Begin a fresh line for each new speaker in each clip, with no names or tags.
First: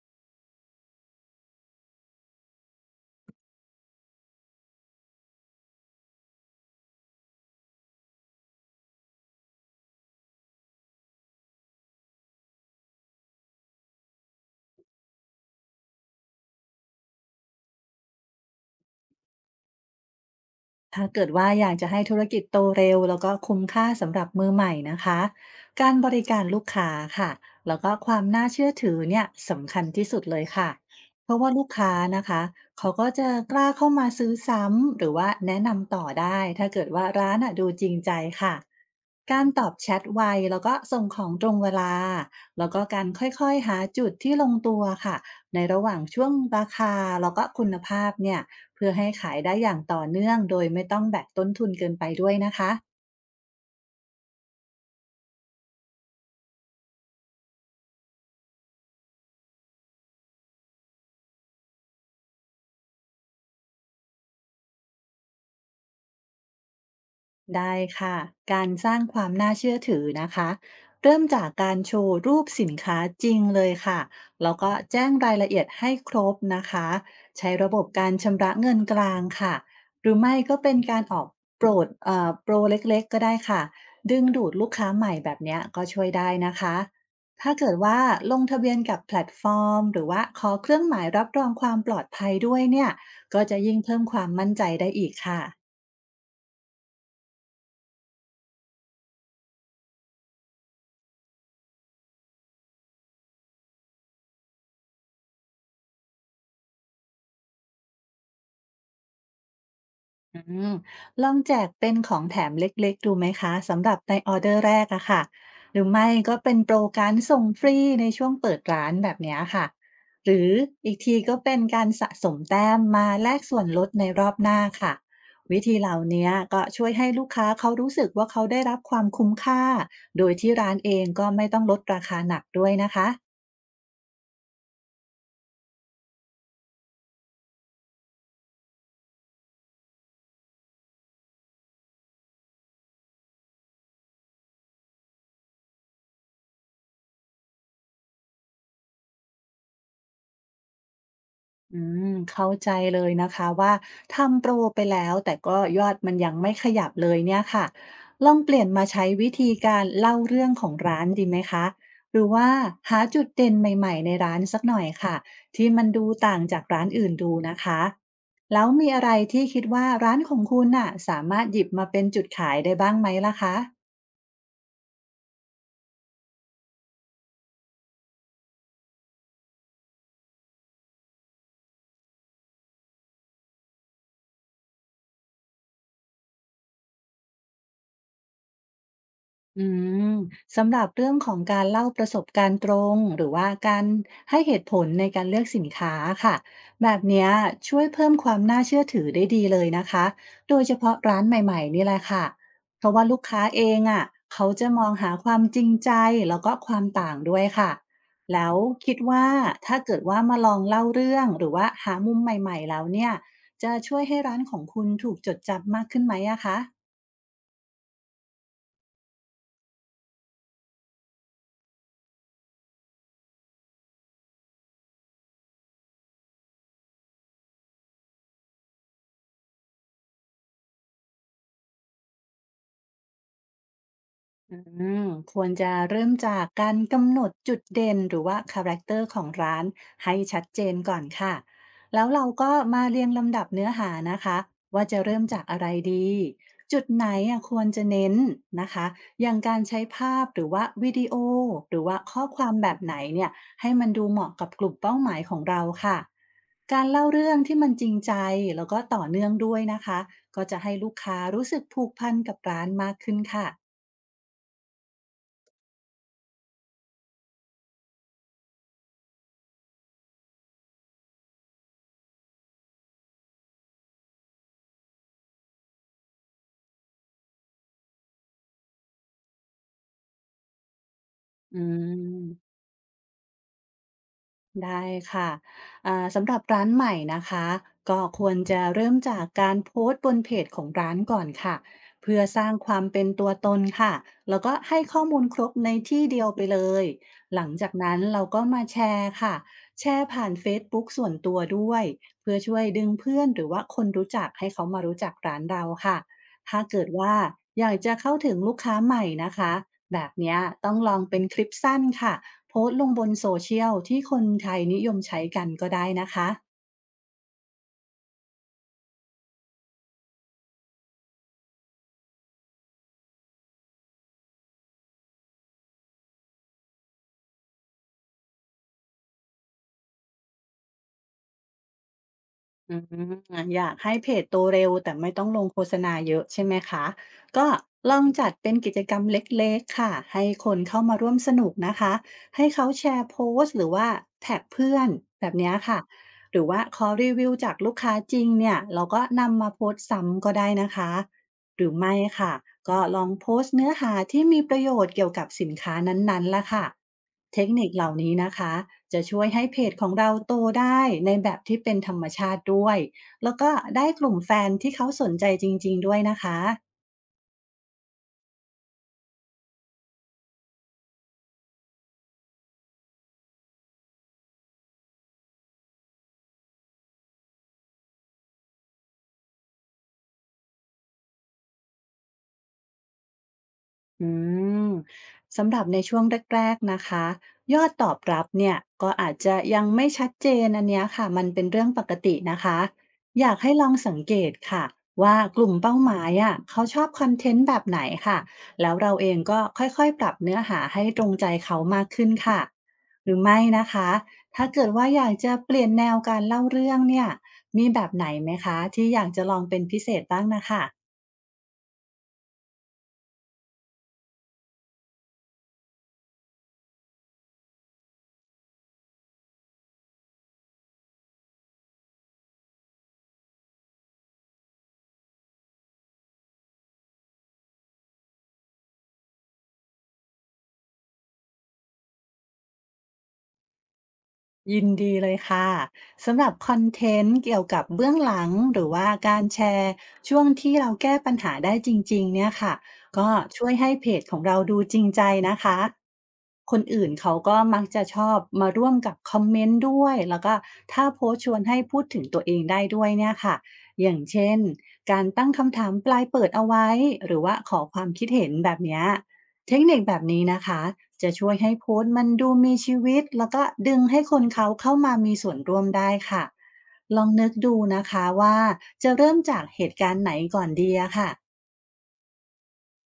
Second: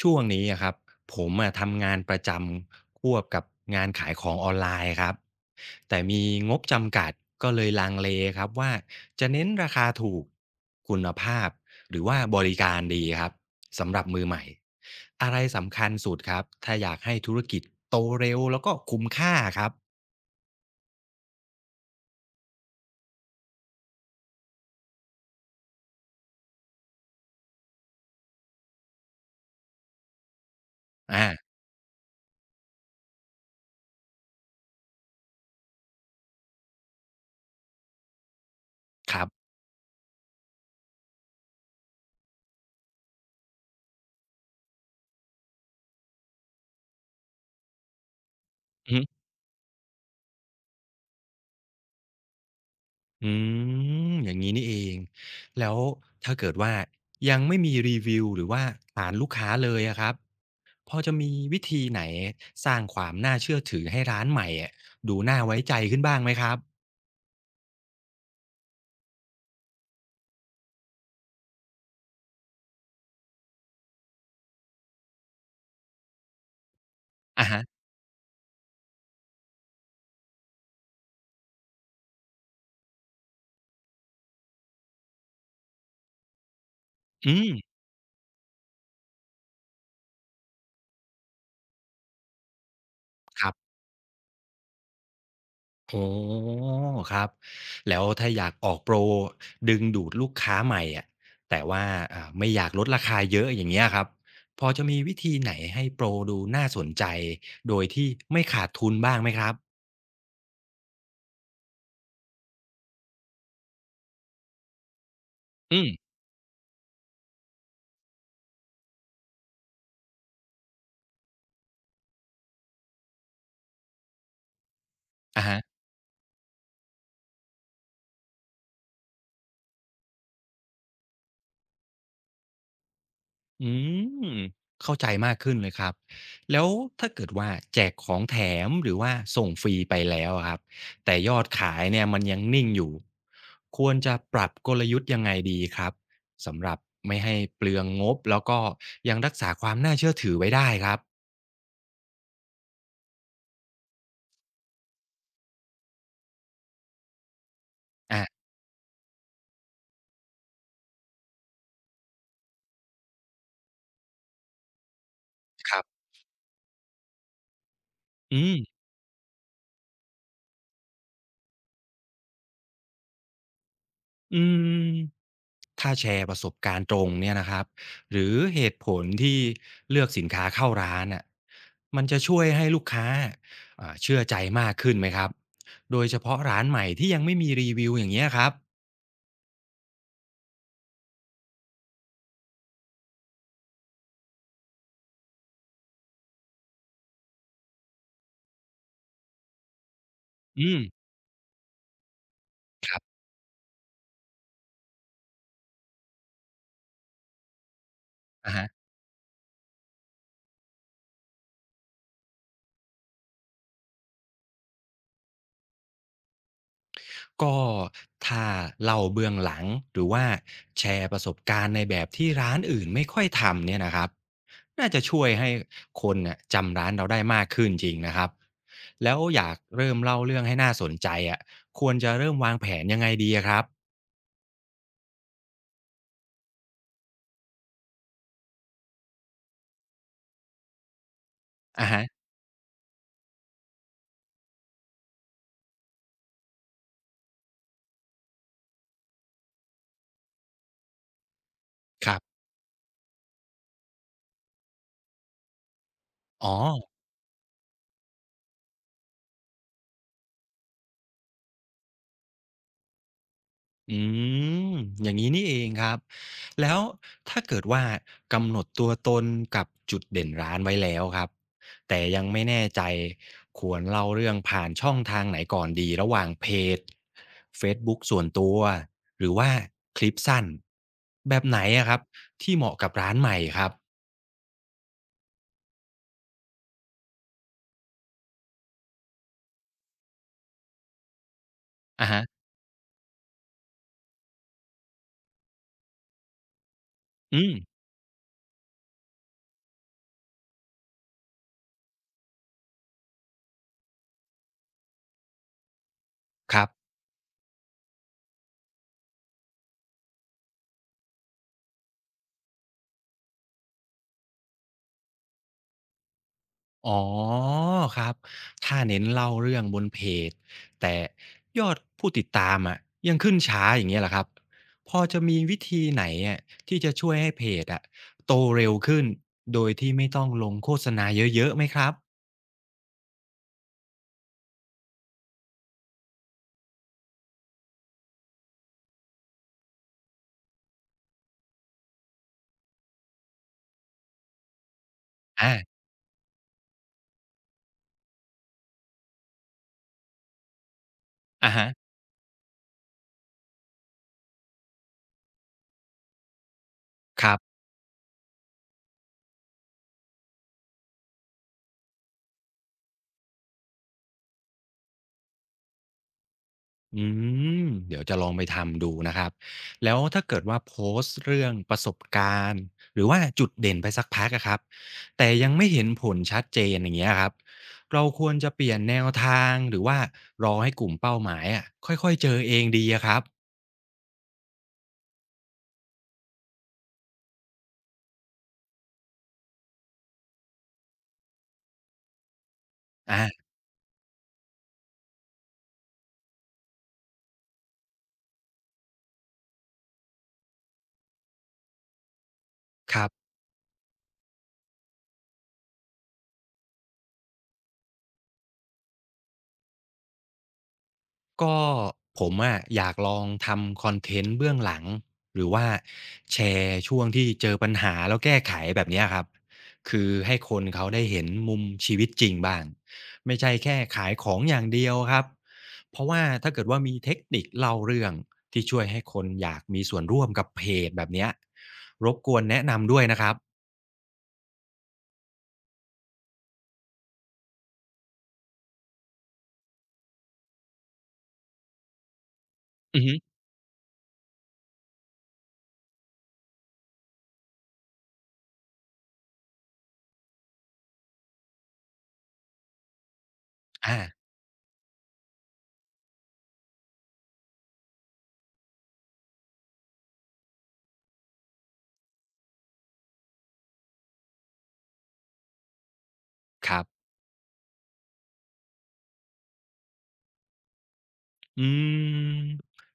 ช่วงนี้อะครับผมอะทำงานประจำควบกับงานขายของออนไลน์ครับแต่มีงบจำกัดก็เลยลังเลครับว่าจะเน้นราคาถูกคุณภาพหรือว่าบริการดีครับสำหรับมือใหม่อะไรสำคัญสุดครับถ้าอยากให้ธุรกิจโตเร็วแล้วก็คุ้มค่าครับ
ถ้าเกิดว่าอยากจะให้ธุรกิจโตเร็วแล้วก็คุ้มค่าสำหรับมือใหม่นะคะการบริการลูกค้าค่ะแล้วก็ความน่าเชื่อถือเนี่ยสำคัญที่สุดเลยค่ะเพราะว่า
อ่า
ลูกค้านะคะเขาก็จะกล้าเข้ามาซื้อซ้ำหรือว่าแนะนำต่อได้ถ้าเกิดว่าร้านอะดูจริงใจค่ะ
ครั
การ
บ
ตอบแชทไวแล้วก็ส่งของตรงเวลาแล้วก็การค่อยๆหาจุดที่ลงตัวค่ะในระหว่างช่วงราคาแล้วก็คุณภาพเนี่ย เพื่อ
อื
ให้
ม
ขายได้อย่างต่อเนื่องโดยไม่ต้องแบกต้นทุนเกินไปด้วยนะคะ
อมอย่างนี้นี่เองแล้วถ้าเกิดว่ายังไม่มีรีวิวหรือว่าฐานลูกค้าเลยอะครับ พอจะมีวิธีไหนสร้างความน่าเชื่อถือให้ร้านใหม่อะดูน่าไว้ใจขึ้นบ้างไหมครับ
ได้ค่ะการสร้างความน่าเชื่อถือนะคะเริ่มจากการโชว์รูปสินค้าจริงเลยค่ะแล้วก็แจ้งรายละเอียดให้ครบนะคะ
อะ
ใช้
ฮะ
ระบบการชำระเงินกลางค่ะหรือไม่ก็เป็นการออกโปรเล็กๆก็ได้ค่ะดึงดูดลูกค้าใหม่แบบเนี้ยก็ช่วยได้นะคะ
อืม
ถ้าเกิดว่าลงทะเบียนกับแพลตฟอร์มหรือว่าขอเครื่องหมายรับรองความปลอดภัยด้วยเนี่ยก็
ครั
จะ
บ
ยิ่งเพิ่มความมั่นใจได้อีกค่ะ
อ๋อครับ แล้วถ้าอยากออกโปรดึงดูดลูกค้าใหม่อะแต่ว่าไม่อยากลดราคาเยอะอย่างเงี้ยครับพอจะมีวิธีไหนให้โปรดูน่าสนใจโดยที่ไม่ขาดทุนบ้างไหมครับ
อืมลองแจกเป็นของแถมเล็กๆดูไหมคะสำหรับในออเดอร์แรกอะค่ะห
อื
รือ
ม
ไม่ก็เป็นโปรการส่งฟรีในช่วงเปิดร้านแบบเนี้ยค่ะหรืออีกทีก็เป็นการสะสมแต้มมาแลกส่วนลดในรอบหน้าค่ะ
อะฮะ
วิธีเหล่าเนี้ก็ช่วยให้ลูกค้าเขารู้สึกว่าเขาได้รับความคุ้มค่าโดยที่ร้านเองก็ไม่ต้องลดราคาหนักด้วยนะคะ
อืมเข้าใจมากขึ้นเลยครับแล้วถ้าเกิดว่าแจกของแถมหรือว่าส่งฟรีไปแล้วอะครับแต่ยอดขายเนี่ยมันยังนิ่งอยู่ควรจะปรับกลยุทธ์ยังไงดีครับสำหรับไม่ให้เปลืองงบแล้วก็ยังรักษาความน่าเชื่อถือไว้ได้ครับ
อืมเข้าใจเลยนะคะว่าทำโปรไปแล้วแต่ก็ยอดมันยังไม่ขยับเลยเนี่ยค่ะลอง
อ่ะ
เปลี่ยนมาใช้วิธีการเล่าเรื่องของร้านดีไหมคะหรือว่าหาจุดเด่นใหม่ๆในร้านสักหน่อยค่ะที่
ครั
มัน
บ
ดูต่างจากร้านอื่นดูนะคะ
อืม
แล้วมีอะไรที่คิดว่าร้านของคุณน่ะสามารถหยิบมาเป็นจุดขายได้บ้างไหมล่ะคะ
อืม ถ้าแชร์ประสบการณ์ตรงเนี่ยนะครับหรือเหตุผลที่เลือกสินค้าเข้าร้านน่ะมันจะช่วยให้ลูกค้าเชื่อใจมากขึ้นไหมครับโดยเฉพาะร้านใหม่ที่ยังไม่มีรีวิวอย่างเงี้ยครับ
อืมสำหรับเรื่องของการเล่าประสบการณ์ตรงหรือว่าการให้เหตุผลในการเลือกสินค้าค่ะแบบเนี้ยช่วยเพิ่มความน่าเชื่อถือได้ดีเลยนะคะโดย
อื
เฉ
ม
พาะร้านใหม่ๆนี่แหละค่ะเพ
ค
ราะ
รั
ว่าลู
บ
กค้าเองอ่ะเขาจะมองหาความจริงใจแล้วก็ความต่างด้วยค่ะแล้
อ่า
ว
ฮะ
คิดว่าถ้าเกิดว่ามาลองเล่าเรื่องหรือว่าหามุมใหม่ๆแล้วเนี่ยจะช่วยให้ร้านของคุณถูกจดจำมากขึ้นไหมอะคะ
ก็ถ้าเล่าเบื้องหลังหรือว่าแชร์ประสบการณ์ในแบบที่ร้านอื่นไม่ค่อยทำเนี่ยนะครับน่าจะช่วยให้คนน่ะจำร้านเราได้มากขึ้นจริงนะครับแล้วอยากเริ่มเล่าเรื่องให้น่าสนใจอ่ะควรจะเริ่มวางแผนยังไงดีอะครับ
อืมควรจะเริ่มจากการกำหนดจุดเด่นหรือว่าคาแรคเตอร์ของร้านให้ชัดเจนก่อนค่ะ
อ่ะ
แล้
ฮะ
วเราก็มาเรียงลำดับเนื้อหานะคะว่าจะเริ่มจากอะไรดีจุดไหนอ่ะควรจะเน้นนะคะอย่างการใช้ภาพหรือว่าวิดีโอหรือว่า
ครั
ข้อค
บ
วามแบบไหนเนี่ยให้มันดูเหมาะกับกลุ่มเป้าหมายของเราค่ะ
อ๋อ
การเล่าเรื่องที่มันจริงใจแล้วก็ต่อเนื่องด้วยนะคะก็จะให้ลูกค้ารู้สึกผูกพันกับร้านมากขึ้นค่ะ
อืมอย่างนี้นี่เองครับแล้วถ้าเกิดว่ากำหนดตัวตนกับจุดเด่นร้านไว้แล้วครับแต่ยังไม่แน่ใจควรเล่าเรื่องผ่านช่องทางไหนก่อนดีระหว่างเพจ Facebook ส่วนตัวหรือว่าคลิปสั้นแบบ
อื
ไหนอะครับที่
ม
เหมาะกับร้านใหม่ครับ
ได้ค่ะสำหรับร้านใหม่นะคะก็ควรจะเริ่มจากการโพสต์บนเพจของร้านก่อนค่ะ
อะ
เพื่อส
ฮะ
ร้างความเป็นตัวตนค่ะแล้วก็ให้ข้อมูลครบในที่เดียวไปเลยห
อื
ลัง
ม
จากนั้นเราก็มาแชร์ค่ะแชร์ผ่านเฟซบุ๊กส่วนตัวด้วยเพื่อช่วยดึงเพื่อนหรือว่าคนรู้จักให้เขามารู้จักร้านเราค่ะ
ค
ถ้า
รับ
เกิดว่าอยากจะเข้าถึงลูกค้าใหม่นะคะแบบเนี้ยต้องลองเป็นคลิปสั้นค่ะ โพสต์ลงบนโซเชียลที่คนไทยนิยมใช้กันก็ได้นะคะ
อ๋อครับถ้าเน้นเล่าเรื่องบนเพจแต่ยอดผู้ติดตามอะยังขึ้นช้าอย่างเงี้ยเหรอครับพอจะมีวิธีไหนอะที่จะช่วยให้เพจอะโตเร็วขึ้นโดยที่ไม่ต้องลงโฆษณาเยอะๆไหมครับ
อืมอยากให้เพจโตเร็วแต่ไม่ต้องลงโฆษณาเยอะใช่ไหมคะก็ลองจัดเป็นกิจกรรมเล็กๆค่ะให้คนเข้ามาร่วมสนุกนะคะให้เขาแชร์โพสต์หรือว่าแท็กเพื่อนแบบเนี้ย
อา
ค่ะหรือว่าขอรีวิวจากลูกค้าจริงเนี่ยเราก็นำมาโพสต์ซ้ำก็ได้นะคะ
อะ
หรื
ฮะ
อไม่ค่ะก็ลองโพสต์เนื้อหาที่มีประโยชน์เกี่ยวกับสินค้านั้นๆล่ะค่ะ
ครั
เท
บ
คนิคเหล่านี้นะคะจะช่วยให้เพจของเราโตได้ในแบบที่เป็นธรรมชาติด้วยแล้วก็ได้กลุ่มแฟนที่เขาสนใจจริงๆด้วยนะคะ
อืมเดี๋ยวจะลองไปทำดูนะครับแล้วถ้าเกิดว่าโพสต์เรื่องประสบการณ์หรือว่าจุดเด่นไปสักพักอะครับแต่ยังไม่เห็นผลชัดเจนอย่างเงี้ยครับเราควรจะเปลี่ยนแนวทางหรือว่ารอให้กลุ่มเป้าหมายอะค่อยๆเจอเองดีอะครับ
อืมสำหรับในช่วงแรกๆนะคะยอดตอบรับเนี่ยก็อาจจะยังไม่ชัดเจนอันเนี้ยค่ะมันเป็นเรื่องปกตินะคะอยาก
อ่ะ
ให้ลองสังเกตค่ะว่ากลุ่มเป้าหมายอ่ะเขาชอบคอนเทนต์แบบไหนค่ะแล้วเราเองก็ค่อยๆปรับเนื้อหาให้ตรงใจเขามากขึ้นค่ะ
ค
ห
รั
รือ
บ
ไม่นะคะถ้าเกิดว่าอยากจะเปลี่ยนแนวการเล่าเรื่องเนี่ยมีแบบไหนไหมคะที่อยากจะลองเป็นพิเศษบ้างนะคะ
ก็ผมอะอยากลองทำคอนเทนต์เบื้องหลังหรือว่าแชร์ช่วงที่เจอปัญหาแล้วแก้ไขแบบเนี้ยครับคือให้คนเขาได้เห็นมุมชีวิตจริงบ้างไม่ใช่แค่ขายของอย่างเดียวครับเพราะว่าถ้าเกิดว่ามีเทคนิคเล่าเรื่องที่ช่วยให้คนอยากมีส่วนร่วมกับเพจแบบเนี้ยรบกวนแนะนำด้วยนะครับ
ยินดีเลยค่ะสำหรับคอนเทนต์เกี่ยวกับเบื้องหลังหรือว่าการแชร์ช่วงที่เราแก้ปัญหาได้จริงๆเนี่ยค่ะ
อือ
ก็
ฮึ
ช่วยให้เพจของเราดูจริงใจนะคะคนอื่นเขาก็มักจะชอบมาร่วมกับคอมเมนต์ด้วยแล้วก็ถ้าโพสต์ชวนให้พูดถึงตัวเองได้ด้วยเนี่ยค่ะอย่าง
อา
เช่นการตั้งคำถามปลายเปิดเอาไว้หรือว่าขอความคิดเห็นแบบเนี้ย เทคนิคแบบนี้นะคะจะช่วยให้โพสต์มันดูมีชีวิตแล้วก็ดึงให้คนเขาเข้ามามีส่วนร่วมได้ค่ะ
ครั
ลอง
บ
นึกดูนะคะว่าจะเริ่มจากเหตุการณ์ไหนก่อนดีอะค่ะ
อืม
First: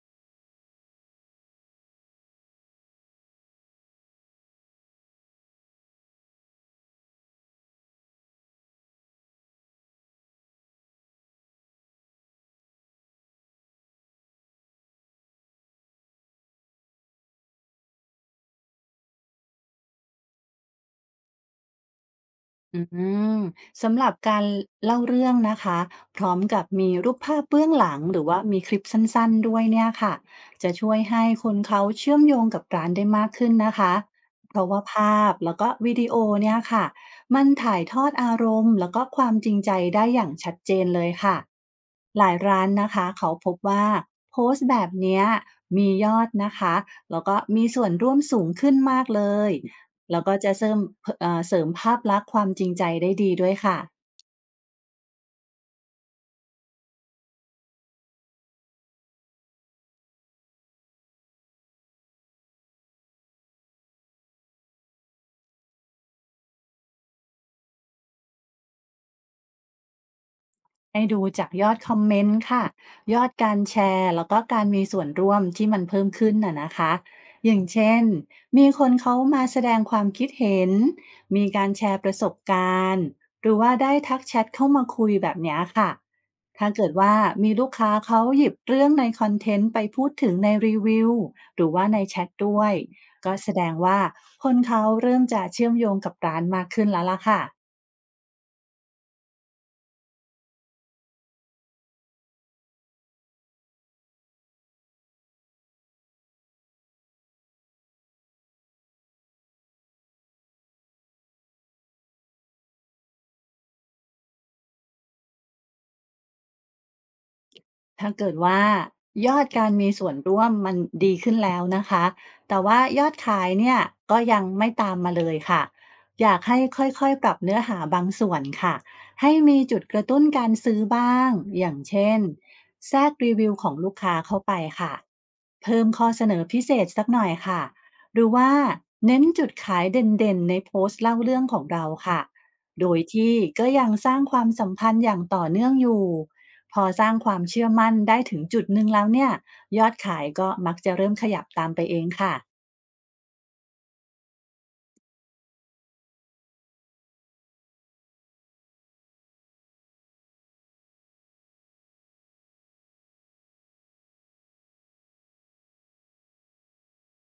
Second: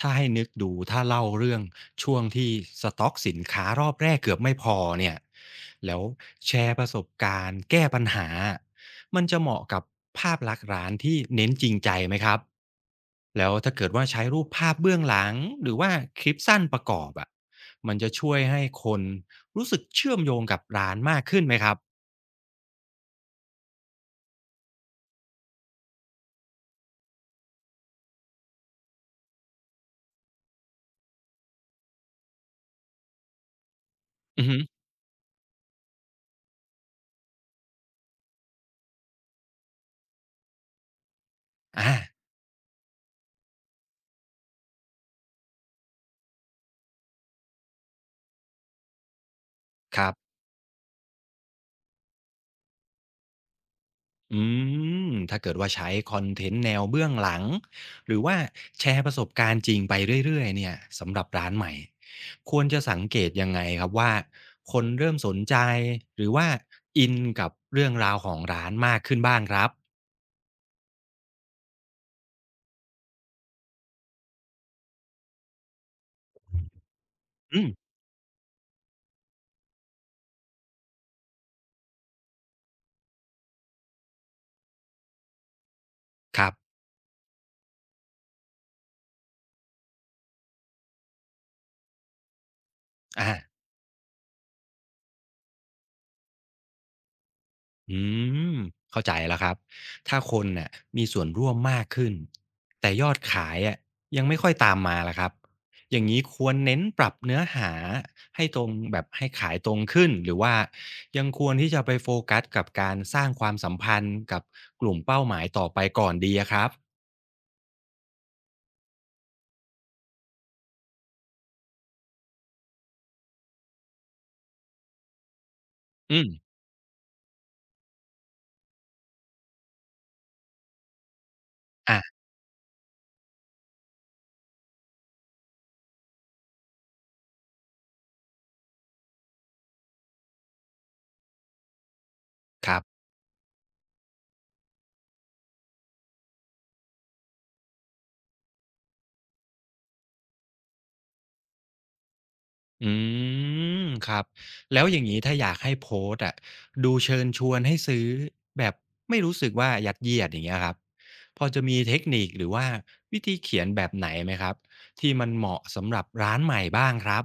ถ้าให้นึกดูถ้าเล่าเรื่องช่วงที่สต็อกสินค้ารอบแรกเกือบไม่พอเนี่ยแล้วแชร์ประสบการณ์แก้ปัญหา มันจะเหมาะกับภาพลักษณ์ร้านที่เน้นจริงใจไหมครับแล้วถ้าเกิดว่าใช้รูปภาพเบื้องหลังหรือว่าคลิปสั้นประกอบอะ่ะมันจะช่วยให้คนรู้สึกเชื่อมโยงกับร้านมากขึ้นไหมครับ
อืมสำหรับการเล่าเรื่องนะคะพร้อมกับมีรูปภาพเบื้องหลังหรือว่ามีคลิปสั้นๆด้วยเนี่ยค่ะจะช่วยให้คนเขาเชื่อมโยงกับร้านได้มากขึ้นนะคะ
อือ
เพ
ฮึ
ราะว่าภาพแล้วก็วิดีโอเนี่ยค่ะมันถ่ายทอดอารมณ์แล้วก็ความจริงใจได้อย่างชัดเจนเลยค่ะ
อ่า
หลายร้านนะคะเขาพบว่าโพสต์แบบเนี้ยมียอดนะคะแล้วก็มีส่วนร่วมสูงขึ้นมากเลย
ครั
แล้วก็
บ
จะเสริมเสริมภาพลักษณ์ความจริงใจได้ดีด้วยค่ะ
อืมถ้าเกิดว่าใช้คอนเทนต์แนวเบื้องหลังหรือว่าแชร์ประสบการณ์จริงไปเรื่อยๆเนี่ยสำหรับร้านใหม่ควรจะสังเกตยังไงครับว่าคนเริ่มสนใจหรือว่าอินกับเรื่องราวของร้านมากขึ้นบ้างครับ
ให้ดูจากยอดคอมเมนต์ค่ะยอดการแชร์แล้วก็การมีส่วนร่วมที่มันเพิ่มขึ้นน่ะนะคะอย่า
อื
ง
ม
เช่นมีคนเขามาแสดงความคิดเห็นมีการแชร์ประสบการณ์หรือว่าได้ทักแชทเข้ามาคุยแบบเนี้ยค่ะ
ครั
ถ้า
บ
เกิดว่ามีลูกค้าเขาหยิบเรื่องในคอนเทนต์ไปพูดถึงในรีวิวหรือว่าในแชทด้วย
อา
ก็แสดงว่าคนเขาเริ่มจะเชื่อมโยงกับร้านมากขึ้นแล้วล่ะค่ะ
อืมเข้าใจแล้วครับถ้าคนน่ะมีส่วนร่วมมากขึ้นแต่ยอดขายอะยังไม่ค่อยตามมาล่ะครับอย่างนี้ควรเน้นปรับเนื้อหาให้ตรงแบบให้ขายตรงขึ้นหรือว่ายังควรที่จะไปโฟกัสกับการสร้างความสัมพันธ์กับกลุ่มเป้าหมายต่อไปก่อนดีอะครับ
ถ้าเกิดว่ายอดการมีส่วนร่วมมันดีขึ้นแล้วนะคะแต่ว่ายอดขายเนี่ยก็ยังไม่ตามมาเลยค่ะ
อื
อ
ม
ยากให้ค่อยๆปรับเนื้อหาบางส่วนค่ะให้มีจุดกระตุ้นการซื้อบ้างอย่างเช่
อ่ะ
นแทรกรีวิวของลูกค้าเข้าไปค่ะเพิ่มข้อเสนอพิเศษสักหน่อยค่ะหรือว่าเน้นจุดขายเด่นๆในโพสต์เล่าเรื่องของเราค่ะ
ครั
โดย
บ
ที่ก็ยังสร้างความสัมพันธ์อย่างต่อเนื่องอยู่ พอสร้างความเชื่อมั่นได้ถึงจุดหนึ่งแล้วเนี่ยยอดขายก็มักจะเริ่มขยับตามไปเองค่ะ
อืมครับแล้วอย่างนี้ถ้าอยากให้โพสต์อะดูเชิญชวนให้ซื้อแบบไม่รู้สึกว่ายัดเยียดอย่างเงี้ยครับพอจะมีเทคนิคหรือว่าวิธีเขียนแบบไหนไหมครับที่มันเหมาะสำหรับร้านใหม่บ้างครับ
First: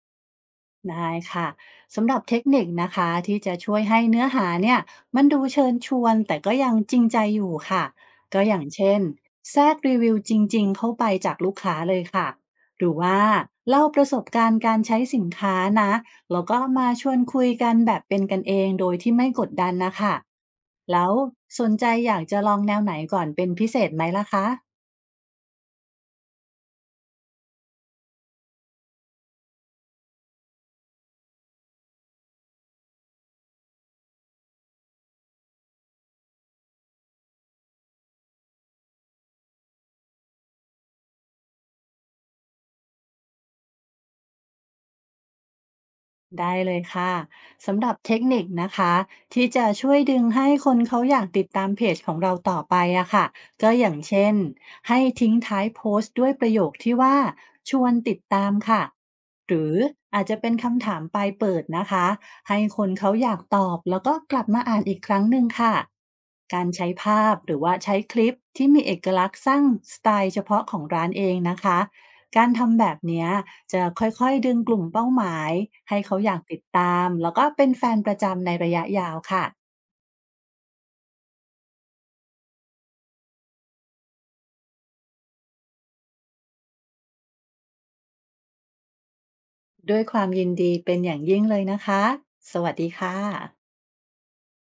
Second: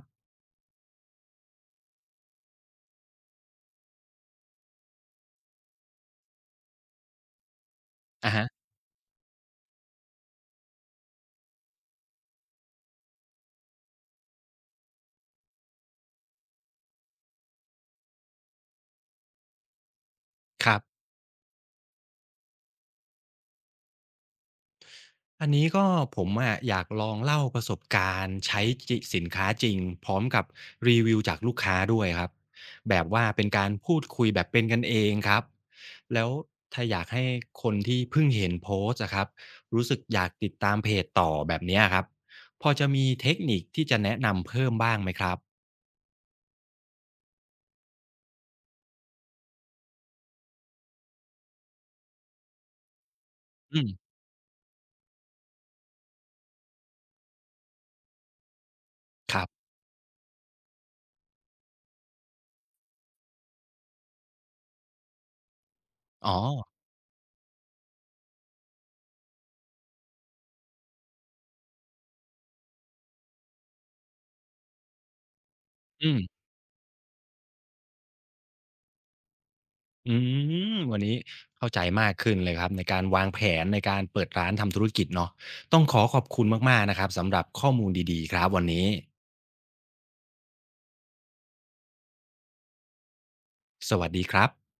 ได้ค่ะ สำหรับเทคนิคนะคะที่จะช่วยให้เนื้อหาเนี่ยมันดูเชิญชวนแต่ก็ยังจริงใจอยู่ค่ะ
อะ
ก็
ฮะ
อย่างเช่นแทรกรีวิวจริงๆเข้าไปจากลูกค้าเลยค่ะหรือว่าเล่าประสบการณ์การใช้สินค้านะแล้วก็มาชวนคุยกันแบบเป็นกันเองโดยที่ไม่กดดันนะคะ
ครับ
แล้วสนใจอยากจะลองแนวไหนก่อนเป็นพิเศษไหมล่ะคะ
อันนี้ก็ผมอะอยากลองเล่าประสบการณ์ใช้จิสินค้าจริงพร้อมกับรีวิวจากลูกค้าด้วยครับแบบว่าเป็นการพูดคุยแบบเป็นกันเองครับแล้วถ้าอยากให้คนที่เพิ่งเห็นโพสต์อะครับรู้สึกอยากติดตามเพจต่อแบบเนี้ยครับพอจะมีเทคนิคที่จะแนะนำเพิ่มบ้างไหมครับ
ได้เลยค่ะสำหรับเทคนิคนะคะที่จะช่วยดึงให้คนเขาอยากติดตามเพจของเราต่อไปอะค่ะก็
อื
อย่าง
ม
เช่นให้ทิ้งท้ายโพสต์ด้วยประโยคที่ว่าชวนติดตามค่ะ
ครั
ห
บ
รืออาจจะเป็นคำถามปลายเปิดนะคะให้คนเขาอยากตอบแล้วก็กลับมาอ่านอีกครั้งหนึ่งค่ะ
อ๋อ
การใช้ภาพหรือว่าใช้คลิปที่มีเอกลักษณ์สร้างสไตล์เฉพาะของร้านเองนะคะ การทำแบบเนี้ยจะค่อยๆดึงกลุ่มเป้าหมายให้
อื
เขาอยาก
ม
ติดตามแล้วก็เป็นแฟนประจำในระยะยาวค่ะ
อืมวันนี้เข้าใจมากขึ้นเลยครับในการวางแผนในการเปิดร้านทำธุรกิจเนาะต้องขอขอบคุณมากๆนะครับสำหรับข้อมูลดีๆครับวันนี้
ด้วยความยินดีเป็นอย่างยิ่งเลยนะคะสวัสดีค่ะ
สวัสดีครับ